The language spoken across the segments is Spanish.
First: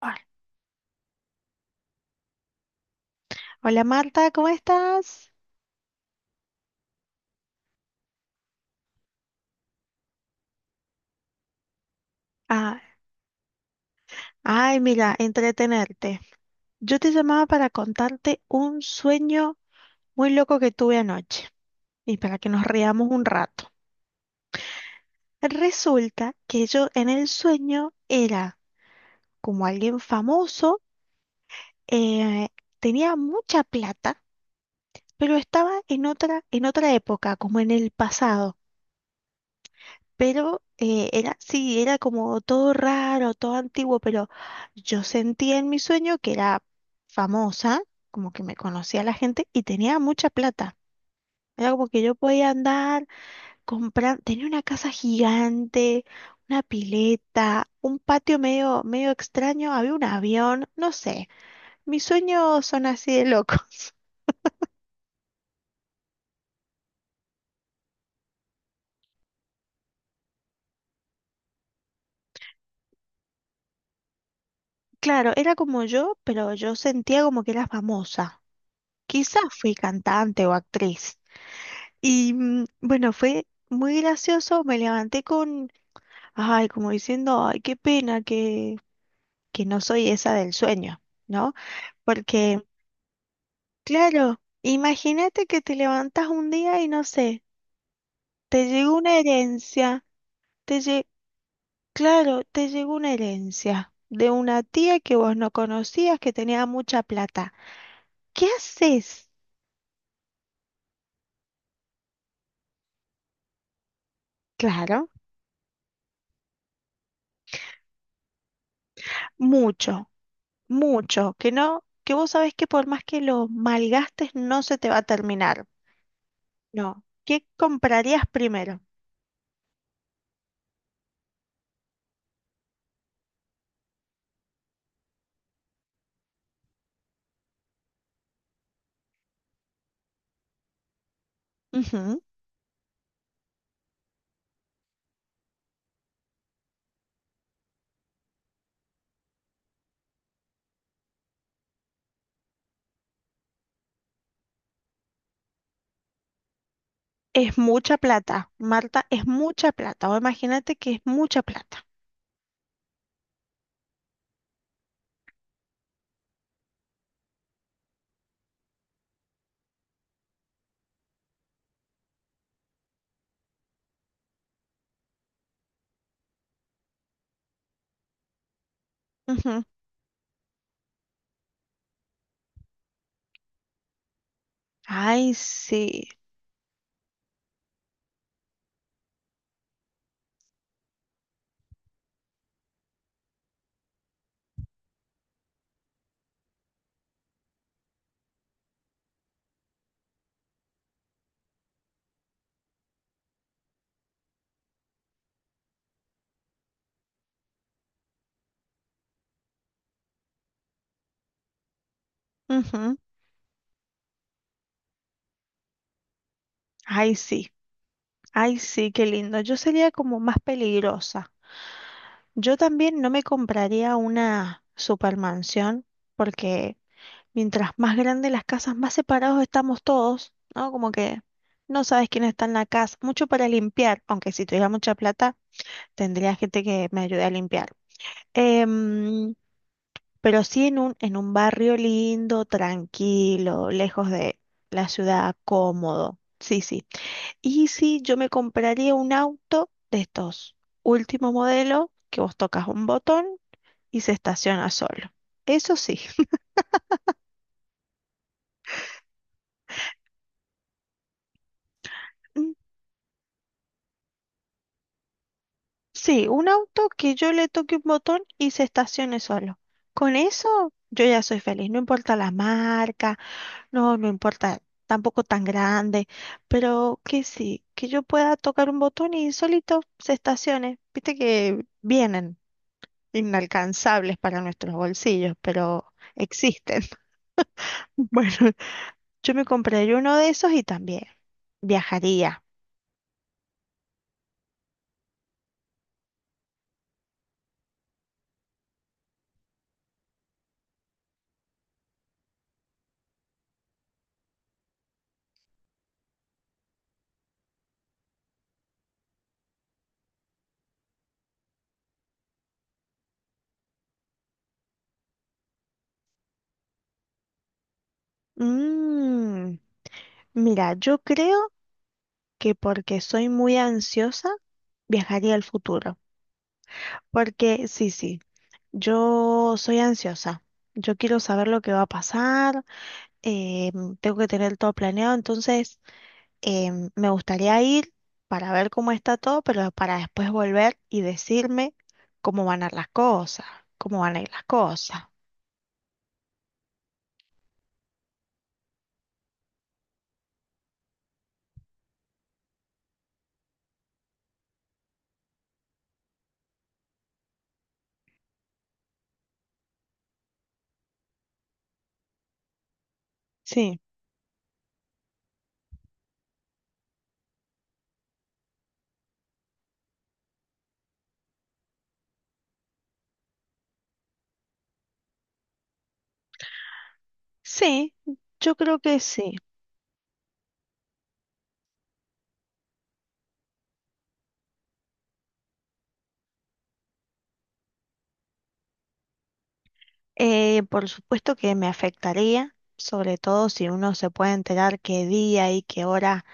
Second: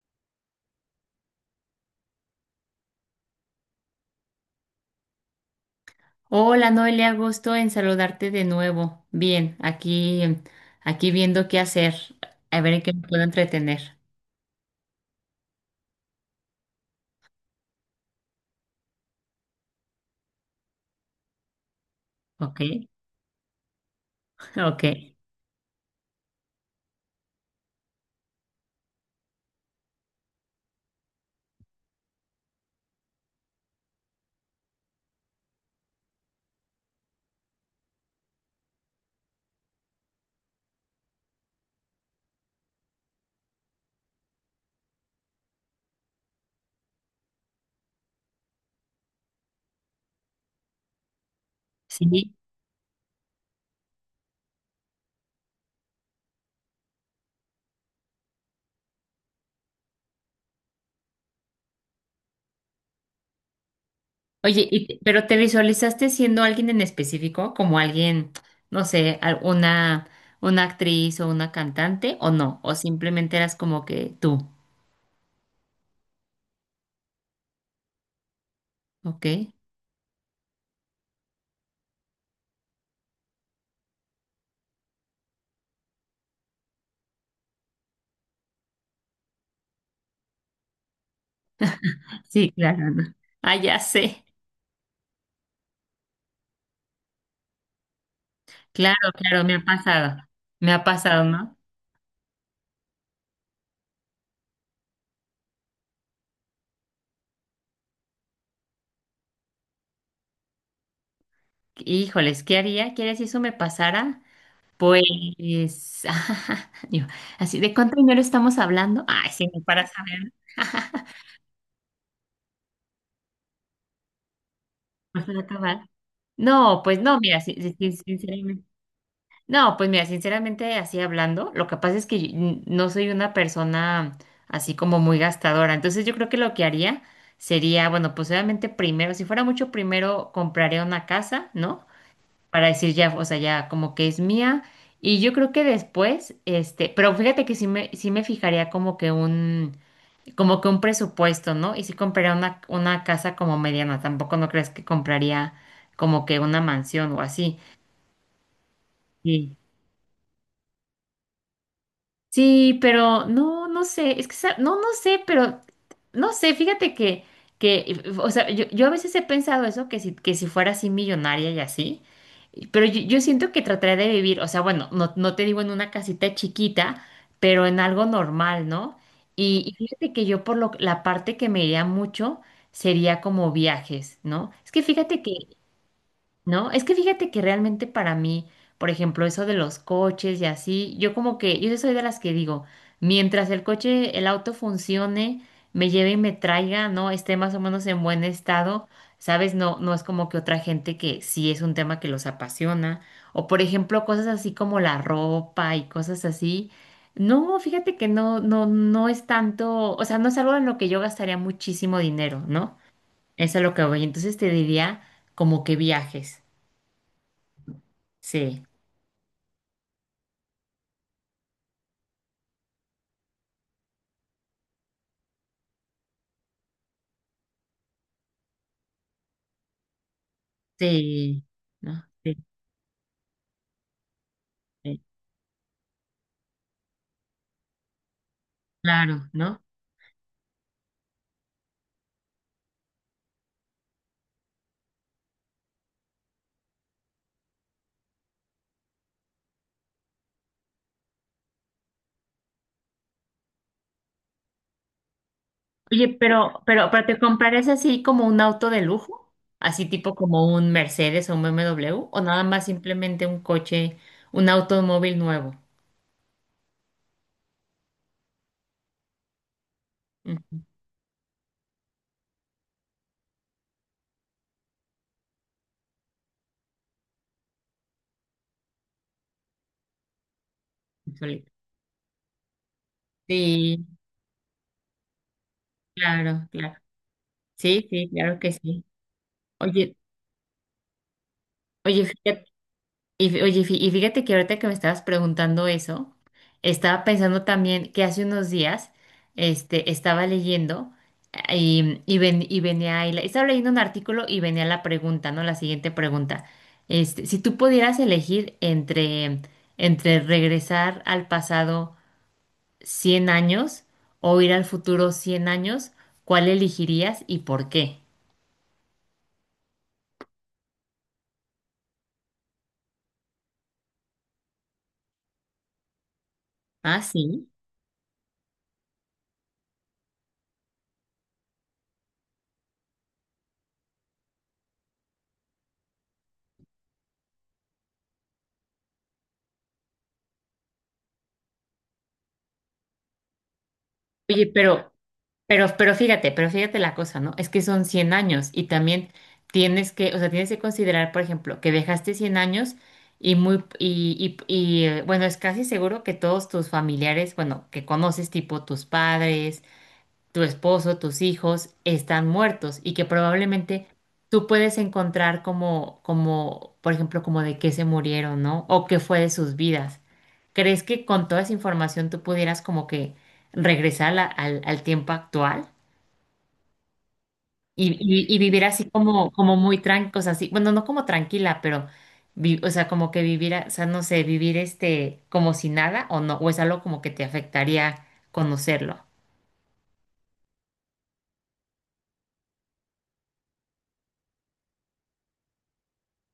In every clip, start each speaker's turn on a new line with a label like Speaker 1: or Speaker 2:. Speaker 1: Hola. Hola, Marta, ¿cómo estás?
Speaker 2: Hola Noelia, gusto en saludarte de nuevo. Bien, aquí, aquí viendo qué hacer, a ver
Speaker 1: Ah,
Speaker 2: en qué me puedo entretener.
Speaker 1: ay, mira, entretenerte. Yo te llamaba para contarte un sueño muy loco que tuve anoche y para que
Speaker 2: Ok,
Speaker 1: nos riamos un rato.
Speaker 2: ok,
Speaker 1: Resulta que yo en el sueño era como alguien famoso, eh, tenía mucha plata, pero estaba en otra época, como en el pasado. Pero era, sí, era como todo raro, todo antiguo, pero yo sentía en mi sueño que era famosa, como que me conocía la gente y tenía mucha plata. Era como que yo
Speaker 2: sí.
Speaker 1: podía andar, comprar, tenía una casa gigante, una pileta, un patio medio, medio extraño, había un avión, no sé, mis sueños son así de locos.
Speaker 2: Oye, pero ¿te visualizaste siendo alguien en específico, como alguien, no sé, una actriz o una cantante o no? ¿O simplemente eras como que tú?
Speaker 1: Claro, era como yo, pero yo sentía como que era famosa.
Speaker 2: Ok.
Speaker 1: Quizás fui cantante o actriz. Y bueno, fue muy gracioso, me levanté con, ay, como diciendo, ay, qué pena que no soy esa del sueño, ¿no?
Speaker 2: Sí,
Speaker 1: Porque,
Speaker 2: claro, ¿no? Ah, ya sé.
Speaker 1: claro, imagínate que te levantas un día y no sé, te llegó
Speaker 2: Claro,
Speaker 1: una
Speaker 2: claro, me ha
Speaker 1: herencia,
Speaker 2: pasado. Me
Speaker 1: te
Speaker 2: ha
Speaker 1: lle-
Speaker 2: pasado, ¿no?
Speaker 1: claro, te llegó una herencia de una tía que vos no conocías, que tenía mucha plata. ¿Qué haces?
Speaker 2: Híjoles, ¿qué haría? ¿Quieres si eso me pasara?
Speaker 1: Claro,
Speaker 2: Pues, yo, así, ¿de cuánto dinero estamos hablando? Ay, sí, no, para
Speaker 1: mucho,
Speaker 2: saber,
Speaker 1: mucho, que no, que vos sabés que por más que lo malgastes no se te va a
Speaker 2: no se va a
Speaker 1: terminar.
Speaker 2: acabar. No, pues
Speaker 1: No.
Speaker 2: no, mira,
Speaker 1: ¿Qué
Speaker 2: sí, sí, sí,
Speaker 1: comprarías
Speaker 2: sinceramente.
Speaker 1: primero?
Speaker 2: No, pues mira, sinceramente, así hablando, lo que pasa es que yo, no soy una persona así como muy gastadora. Entonces, yo creo que lo que haría sería, bueno, pues obviamente primero, si fuera mucho, primero compraría una casa, ¿no?
Speaker 1: Ujú.
Speaker 2: Para decir ya, o sea, ya como que es mía. Y yo creo que después, este, pero fíjate que sí me fijaría como que un presupuesto, ¿no? Y sí compraría una casa como mediana, tampoco no crees que compraría como que una mansión o
Speaker 1: Es
Speaker 2: así.
Speaker 1: mucha plata, Marta, es
Speaker 2: Sí.
Speaker 1: mucha plata. O imagínate que es mucha plata.
Speaker 2: Sí, pero no, no sé, no, no sé, pero no sé, fíjate que, o sea, yo a veces he pensado eso, que si fuera así millonaria y así, pero yo siento que trataré de vivir, o sea, bueno, no, no te digo en una casita chiquita, pero en algo normal, ¿no?
Speaker 1: Ujú.
Speaker 2: Y fíjate que yo por lo, la parte que me iría mucho sería como viajes, ¿no? Es que fíjate que
Speaker 1: Ay, sí.
Speaker 2: ¿no? Es que fíjate que realmente para mí, por ejemplo, eso de los coches y así, yo como que, yo soy de las que digo, mientras el coche, el auto funcione, me lleve y me traiga, ¿no? Esté más o menos en buen estado, ¿sabes? No, no es como que otra gente que sí es un tema que los apasiona, o por ejemplo, cosas así como la ropa y cosas así. No, fíjate que no, no, no es tanto, o sea, no es algo en lo que yo gastaría muchísimo dinero, ¿no?
Speaker 1: Ujú.
Speaker 2: Eso es a lo que voy. Entonces te diría como que viajes.
Speaker 1: Ay, sí. Ay,
Speaker 2: Sí,
Speaker 1: sí, qué lindo. Yo sería como más peligrosa. Yo también no me compraría una supermansión porque mientras más grandes las casas, más separados estamos todos, ¿no? Como que
Speaker 2: sí,
Speaker 1: no
Speaker 2: ¿no?
Speaker 1: sabes quién
Speaker 2: Sí,
Speaker 1: está en la casa. Mucho para limpiar, aunque si tuviera mucha
Speaker 2: sí,
Speaker 1: plata, tendría gente que me ayude a limpiar.
Speaker 2: claro,
Speaker 1: Em,
Speaker 2: ¿no?
Speaker 1: pero sí en un barrio lindo, tranquilo, lejos de la ciudad, cómodo. Sí, sí. Y sí, yo me compraría un auto de estos último modelo, que vos tocas un botón y se estaciona solo. Eso sí,
Speaker 2: Oye, pero ¿te comprarías así como un auto de lujo? Así tipo como un Mercedes o un BMW, o nada más simplemente un coche, un automóvil nuevo.
Speaker 1: sí, un auto que yo le toque un botón y se estacione solo. Con
Speaker 2: Ujú,
Speaker 1: eso yo ya soy feliz, no importa la marca, no, no importa tampoco tan grande, pero que sí, que yo pueda tocar un botón y solito se estacione. Viste
Speaker 2: solito.
Speaker 1: que vienen
Speaker 2: Sí,
Speaker 1: inalcanzables para nuestros bolsillos, pero
Speaker 2: claro, claro.
Speaker 1: existen.
Speaker 2: Sí, sí,
Speaker 1: Bueno,
Speaker 2: claro que sí.
Speaker 1: yo me
Speaker 2: Oye,
Speaker 1: compraría uno de esos y también
Speaker 2: oye,
Speaker 1: viajaría.
Speaker 2: fíjate. Y, oye, y fíjate que ahorita que me estabas preguntando eso, estaba pensando también que hace unos días este, estaba leyendo y, y venía ahí estaba leyendo un artículo y venía la pregunta, ¿no? La siguiente pregunta. Este, si tú pudieras elegir entre, entre regresar al pasado 100 años o ir al futuro 100 años, ¿cuál elegirías y por qué?
Speaker 1: Mmm Mira, yo creo que porque soy muy ansiosa, viajaría al futuro.
Speaker 2: Ah, sí.
Speaker 1: Porque sí, sí, yo soy ansiosa. Yo quiero saber lo que va a pasar, eh, tengo que tener todo planeado, entonces me gustaría ir para ver cómo está todo, pero para después volver y decirme cómo van a ir las cosas, cómo van a ir las
Speaker 2: Oye, pero...
Speaker 1: cosas.
Speaker 2: Pero fíjate la cosa, ¿no? Es que son 100 años y también tienes que, o sea, tienes que considerar, por ejemplo, que dejaste 100 años y muy, y, bueno, es casi seguro que todos tus familiares, bueno, que conoces, tipo tus padres, tu esposo, tus hijos, están muertos y que
Speaker 1: Sí,
Speaker 2: probablemente tú puedes encontrar como, como, por ejemplo, como de qué se murieron, ¿no? O qué fue de sus vidas. ¿Crees que con toda esa información tú pudieras como que regresar a al tiempo actual?
Speaker 1: sí,
Speaker 2: Y, y
Speaker 1: yo
Speaker 2: vivir
Speaker 1: creo
Speaker 2: así
Speaker 1: que
Speaker 2: como,
Speaker 1: sí.
Speaker 2: como muy tranquila, o sea, así, bueno, no como tranquila, pero, o sea, como que vivir, o sea, no sé, vivir este, como si nada o no, o es algo como que te afectaría conocerlo.
Speaker 1: Por supuesto que me afectaría, sobre todo si uno se puede enterar qué día y qué hora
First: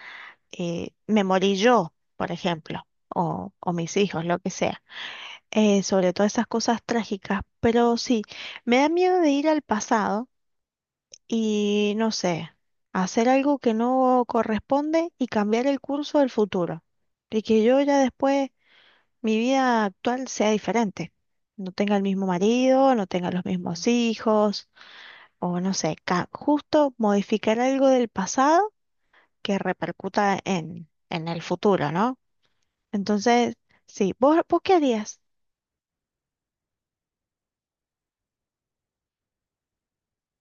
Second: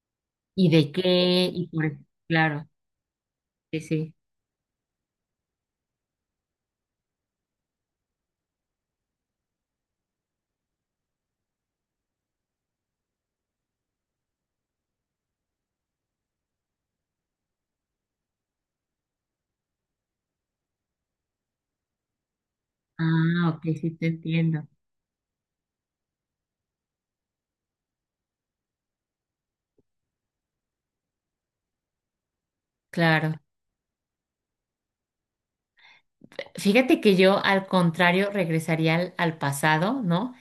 Speaker 2: ¿Y de
Speaker 1: me
Speaker 2: qué?
Speaker 1: morí
Speaker 2: Y
Speaker 1: yo,
Speaker 2: por,
Speaker 1: por
Speaker 2: claro,
Speaker 1: ejemplo, o
Speaker 2: sí,
Speaker 1: mis
Speaker 2: sí.
Speaker 1: hijos, lo que sea. Sobre todo esas cosas trágicas, pero sí, me da miedo de ir al pasado y, no sé, hacer algo que no corresponde y cambiar el curso del futuro. Y que yo ya después, mi vida actual sea diferente. No tenga el mismo marido, no tenga los
Speaker 2: Ah, ok,
Speaker 1: mismos
Speaker 2: sí te entiendo.
Speaker 1: hijos o no sé, justo modificar algo del pasado que repercuta en el futuro, ¿no?
Speaker 2: Claro.
Speaker 1: Entonces, sí, ¿vos, vos qué harías?
Speaker 2: Fíjate que yo, al contrario, regresaría al, al pasado, ¿no?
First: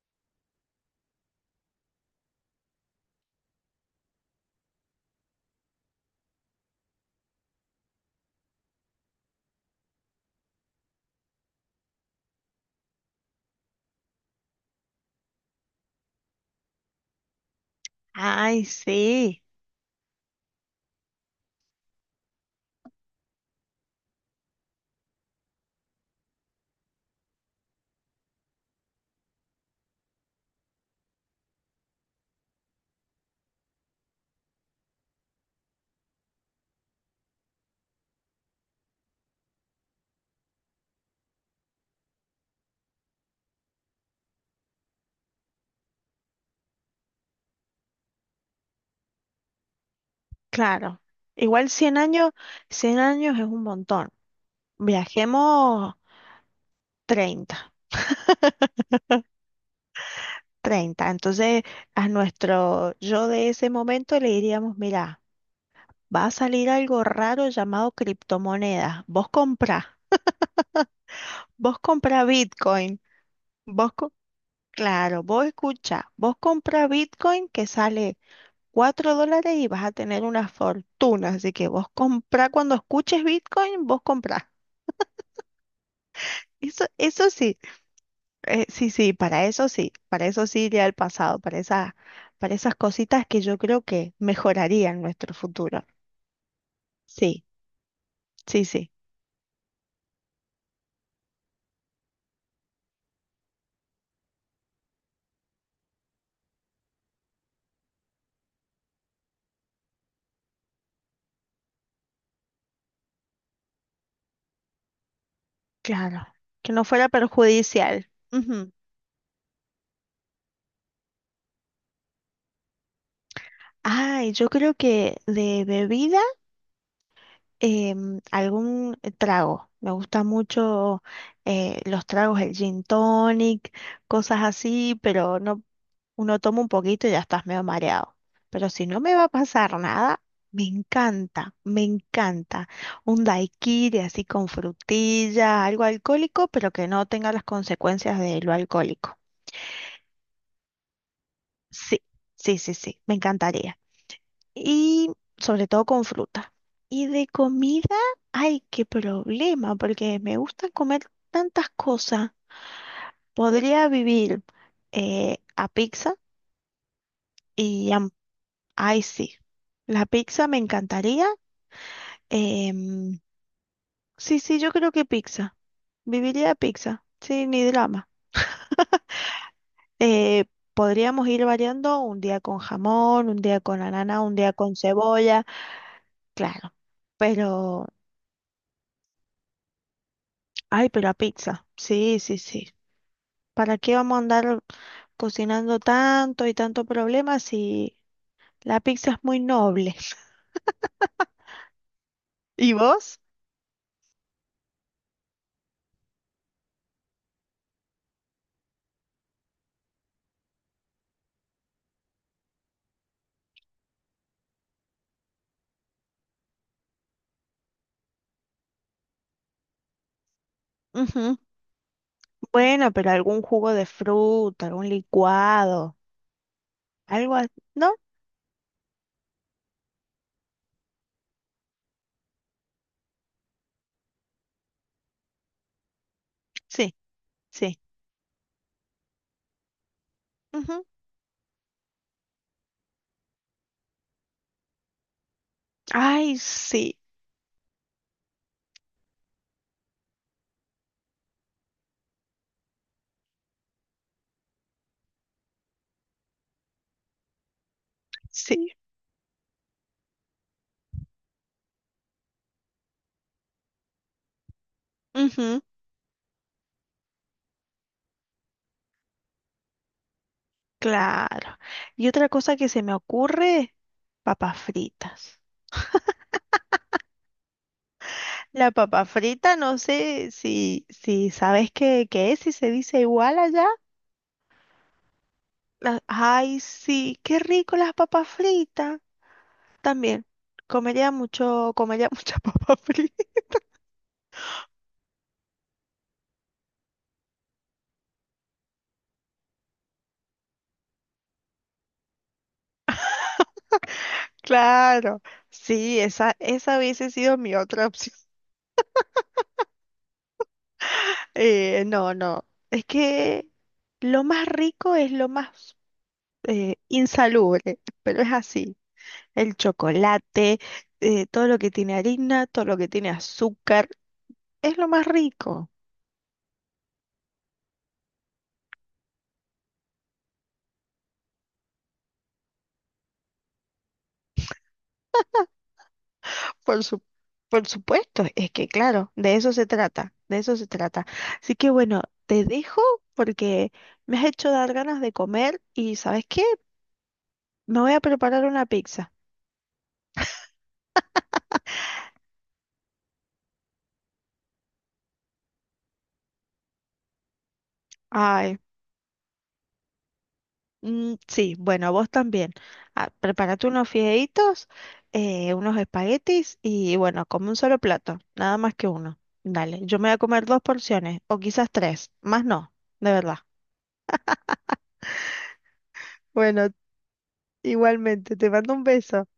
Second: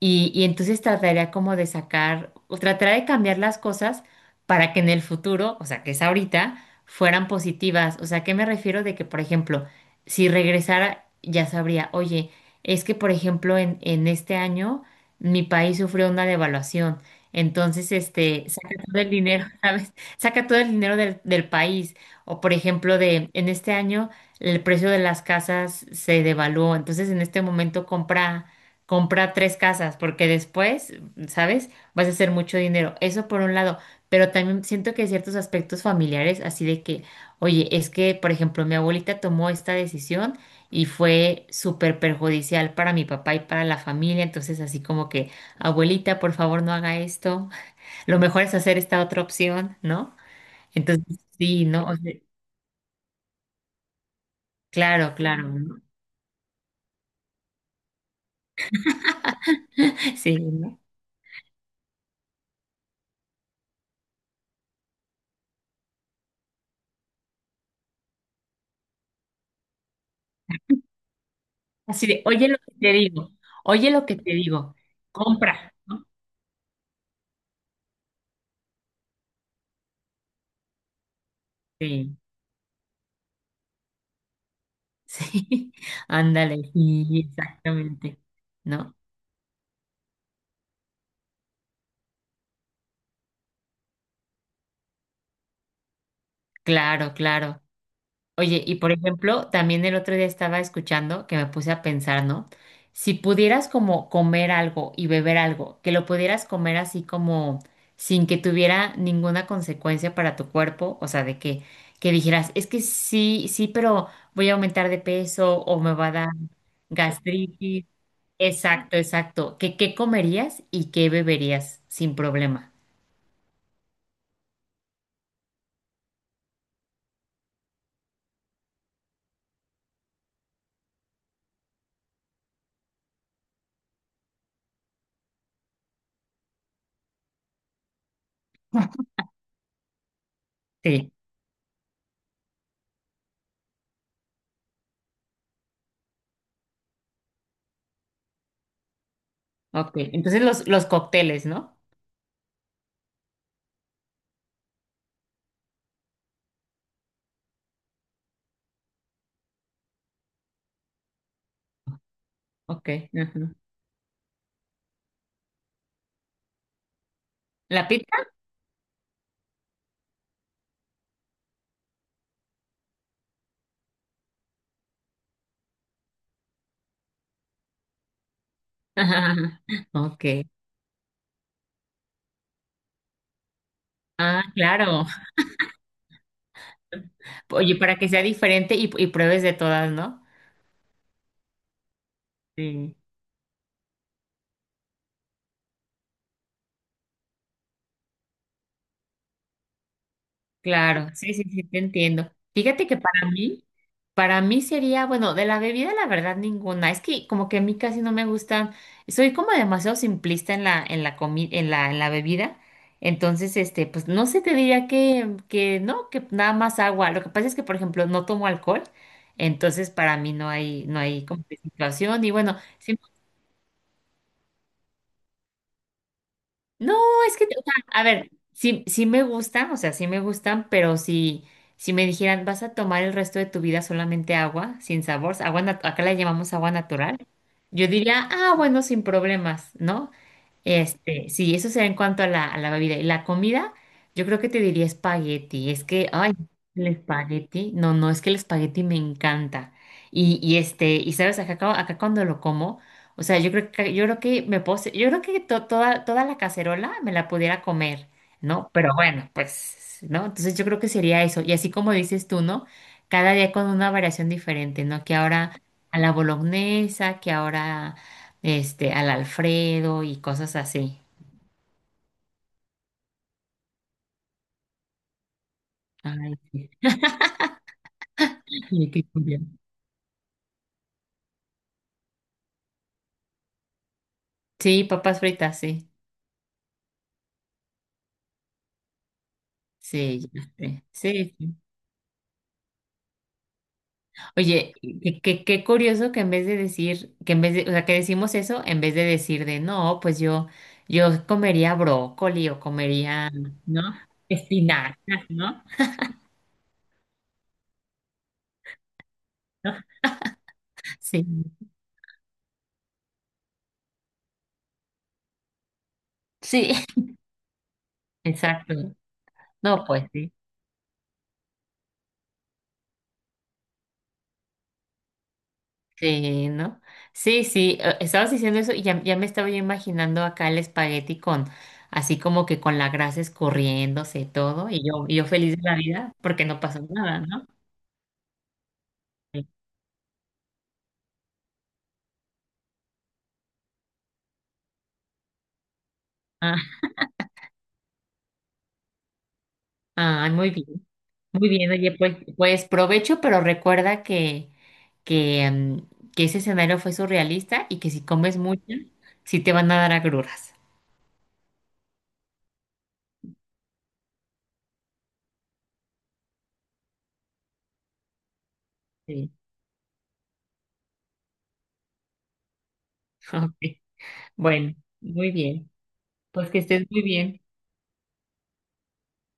Speaker 2: Y entonces trataría como de sacar, o trataría de cambiar las cosas para que en el futuro, o sea, que es ahorita, fueran positivas. O sea, ¿qué me refiero de que, por ejemplo, si regresara, ya sabría, oye, es que, por ejemplo, en este año mi país sufrió una devaluación. Entonces, este,
Speaker 1: Ay,
Speaker 2: saca todo el
Speaker 1: sí,
Speaker 2: dinero, ¿sabes? Saca todo el dinero del, del país. O, por ejemplo, de, en este año el precio de las casas se devaluó. Entonces, en este momento compra comprar tres casas, porque después, ¿sabes? Vas a hacer mucho dinero. Eso por un lado, pero también siento que hay ciertos aspectos familiares, así de que, oye, es que, por ejemplo, mi abuelita tomó esta decisión y fue súper perjudicial para mi papá y para la familia, entonces así como que, abuelita, por favor, no haga esto, lo mejor es hacer esta otra opción, ¿no?
Speaker 1: claro.
Speaker 2: Entonces, sí,
Speaker 1: Igual
Speaker 2: ¿no? O
Speaker 1: 100
Speaker 2: sea,
Speaker 1: años, 100 años es un montón.
Speaker 2: claro, claro, ¿no?
Speaker 1: Viajemos 30,
Speaker 2: Sí, ¿no?
Speaker 1: 30. Entonces, a nuestro yo de ese momento le diríamos, mira, va a salir algo raro llamado criptomonedas. Vos
Speaker 2: Así de,
Speaker 1: comprá
Speaker 2: oye lo que te
Speaker 1: Bitcoin.
Speaker 2: digo, oye
Speaker 1: Vos...
Speaker 2: lo que te digo,
Speaker 1: Claro, vos
Speaker 2: compra, ¿no?
Speaker 1: escucha, vos compras Bitcoin que sale $4 y vas a tener una fortuna. Así que vos
Speaker 2: Sí.
Speaker 1: comprá cuando escuches Bitcoin, vos comprás.
Speaker 2: Sí, ándale,
Speaker 1: Eso,
Speaker 2: sí,
Speaker 1: eso sí,
Speaker 2: exactamente.
Speaker 1: sí,
Speaker 2: No,
Speaker 1: sí, para eso sí, para eso sí iría al pasado, para esas cositas que yo creo que mejorarían nuestro futuro.
Speaker 2: claro,
Speaker 1: Sí,
Speaker 2: claro. Oye,
Speaker 1: sí,
Speaker 2: y
Speaker 1: sí,
Speaker 2: por ejemplo, también el otro día estaba escuchando que me puse a pensar, ¿no? Si pudieras como comer algo y beber algo, que lo pudieras comer así como sin que tuviera ninguna consecuencia para tu cuerpo, o sea, de que dijeras, es que sí, sí, pero voy a aumentar de peso o me va a
Speaker 1: claro.
Speaker 2: dar
Speaker 1: Que no fuera
Speaker 2: gastritis.
Speaker 1: perjudicial. Ujú.
Speaker 2: Exacto, exacto. ¿Qué, qué comerías y qué beberías sin problema?
Speaker 1: Ay, yo creo que de bebida. Algún trago. Me gusta mucho los tragos, el gin tonic, cosas así, pero no, uno toma un poquito y ya estás medio mareado. Pero si no me va a pasar nada, me
Speaker 2: Sí,
Speaker 1: encanta, me encanta. Un daiquiri así con frutilla, algo alcohólico, pero que no tenga las consecuencias de lo alcohólico.
Speaker 2: ok. Entonces los cócteles, ¿no?
Speaker 1: Sí, sí, sí, sí, me encantaría. Y sobre todo con fruta. Y de comida, ay, qué problema, porque me gusta comer tantas cosas.
Speaker 2: Ok. Ajá.
Speaker 1: Podría vivir a pizza
Speaker 2: ¿La
Speaker 1: y
Speaker 2: pizza?
Speaker 1: ay, sí. La pizza me encantaría. em, sí, sí, yo creo que pizza. Viviría de pizza, sí, ni drama.
Speaker 2: Ajá, ajá, ajá. Ok.
Speaker 1: Eh, podríamos ir variando un día con jamón, un día con ananá, un
Speaker 2: Ah,
Speaker 1: día con
Speaker 2: claro.
Speaker 1: cebolla, claro.
Speaker 2: Oye,
Speaker 1: Pero,
Speaker 2: para que sea diferente y pruebes de todas, ¿no?
Speaker 1: ay, pero a pizza, sí, sí, sí.
Speaker 2: Sí.
Speaker 1: ¿Para qué vamos a andar cocinando tanto y tanto problema si la pizza es muy noble?
Speaker 2: Claro, sí, sí, sí, te entiendo.
Speaker 1: ¿Y
Speaker 2: Fíjate que
Speaker 1: vos?
Speaker 2: para mí, para mí sería, bueno, de la bebida la verdad ninguna. Es que como que a mí casi no me gustan. Soy como demasiado simplista en la en la en la bebida. Entonces, este, pues no sé, te diría que no, que nada más agua. Lo que pasa es que, por ejemplo, no tomo alcohol. Entonces, para mí no hay no hay
Speaker 1: Ujú.
Speaker 2: como que situación y bueno,
Speaker 1: Bueno, pero algún jugo de fruta, algún licuado,
Speaker 2: no,
Speaker 1: algo
Speaker 2: es que,
Speaker 1: así,
Speaker 2: o sea,
Speaker 1: ¿no?
Speaker 2: a ver, sí, sí me gustan, o sea, sí me gustan, pero si, si me dijeran, vas a tomar el resto de tu vida solamente agua, sin sabor, acá la llamamos agua
Speaker 1: Sí,
Speaker 2: natural,
Speaker 1: sí.
Speaker 2: yo diría, ah, bueno, sin problemas, ¿no?
Speaker 1: Ujú.
Speaker 2: Este, sí, eso será en cuanto a la bebida. Y la comida, yo creo que te diría espagueti. Es que, ay,
Speaker 1: Ay,
Speaker 2: el
Speaker 1: sí,
Speaker 2: espagueti. No, no, es que el espagueti me encanta. Y este, y sabes, acá, acá cuando lo como, o sea, yo creo que me puedo, yo creo que toda, toda la cacerola me la pudiera comer,
Speaker 1: sí.
Speaker 2: ¿no? Pero bueno, pues, ¿no? Entonces yo creo que sería eso. Y así como dices tú, ¿no? Cada día con una variación diferente, ¿no? Que
Speaker 1: Ujú,
Speaker 2: ahora a la bolognesa, que ahora este, al Alfredo y cosas así.
Speaker 1: claro. Y otra cosa que se me ocurre, papas fritas.
Speaker 2: Ay, sí.
Speaker 1: La
Speaker 2: Ay, qué
Speaker 1: papa
Speaker 2: curioso.
Speaker 1: frita, no sé si, si sabes qué, qué es, si se dice igual allá.
Speaker 2: Sí, papas fritas, sí.
Speaker 1: Ay, sí, qué rico las papas fritas. También
Speaker 2: Sí, ya sé.
Speaker 1: comería
Speaker 2: Sí, sí.
Speaker 1: mucho, comería mucha papa frita.
Speaker 2: Oye, qué, qué curioso que en vez de decir, que en vez de, o sea, que decimos eso, en vez de decir de no, pues yo comería brócoli o comería, ¿no?
Speaker 1: Claro,
Speaker 2: Espinacas, ¿no?
Speaker 1: sí, esa hubiese sido mi otra opción.
Speaker 2: Sí,
Speaker 1: No, no, es que lo más rico es lo más
Speaker 2: sí,
Speaker 1: insalubre, pero es
Speaker 2: exacto.
Speaker 1: así. El
Speaker 2: No, pues sí.
Speaker 1: chocolate, todo lo que tiene harina, todo lo que tiene azúcar, es lo más rico.
Speaker 2: Sí, ¿no? Sí, sí, estabas diciendo eso y ya, ya me estaba yo imaginando acá el espagueti con, así como que con la grasa escurriéndose y todo, y yo feliz de la vida porque no pasó
Speaker 1: Por su-
Speaker 2: nada, ¿no?
Speaker 1: por supuesto, es que claro, de
Speaker 2: Sí.
Speaker 1: eso se trata, de eso se trata. Así que bueno, te dejo porque me has hecho dar ganas de comer y ¿sabes qué?
Speaker 2: Ah,
Speaker 1: Me voy a preparar una pizza.
Speaker 2: ay, muy bien, oye, pues, pues provecho, pero recuerda que, que ese escenario fue surrealista y que si comes
Speaker 1: Ay,
Speaker 2: mucho, sí te van a dar agruras.
Speaker 1: sí, bueno, vos también. Ah, prepárate unos fideitos, unos espaguetis y bueno, come un solo plato, nada más que uno.
Speaker 2: Sí,
Speaker 1: Dale, yo me voy a comer dos porciones o quizás tres, más no, de verdad.
Speaker 2: ok, bueno, muy bien, pues que
Speaker 1: Bueno,
Speaker 2: estés muy bien.
Speaker 1: igualmente, te mando un beso.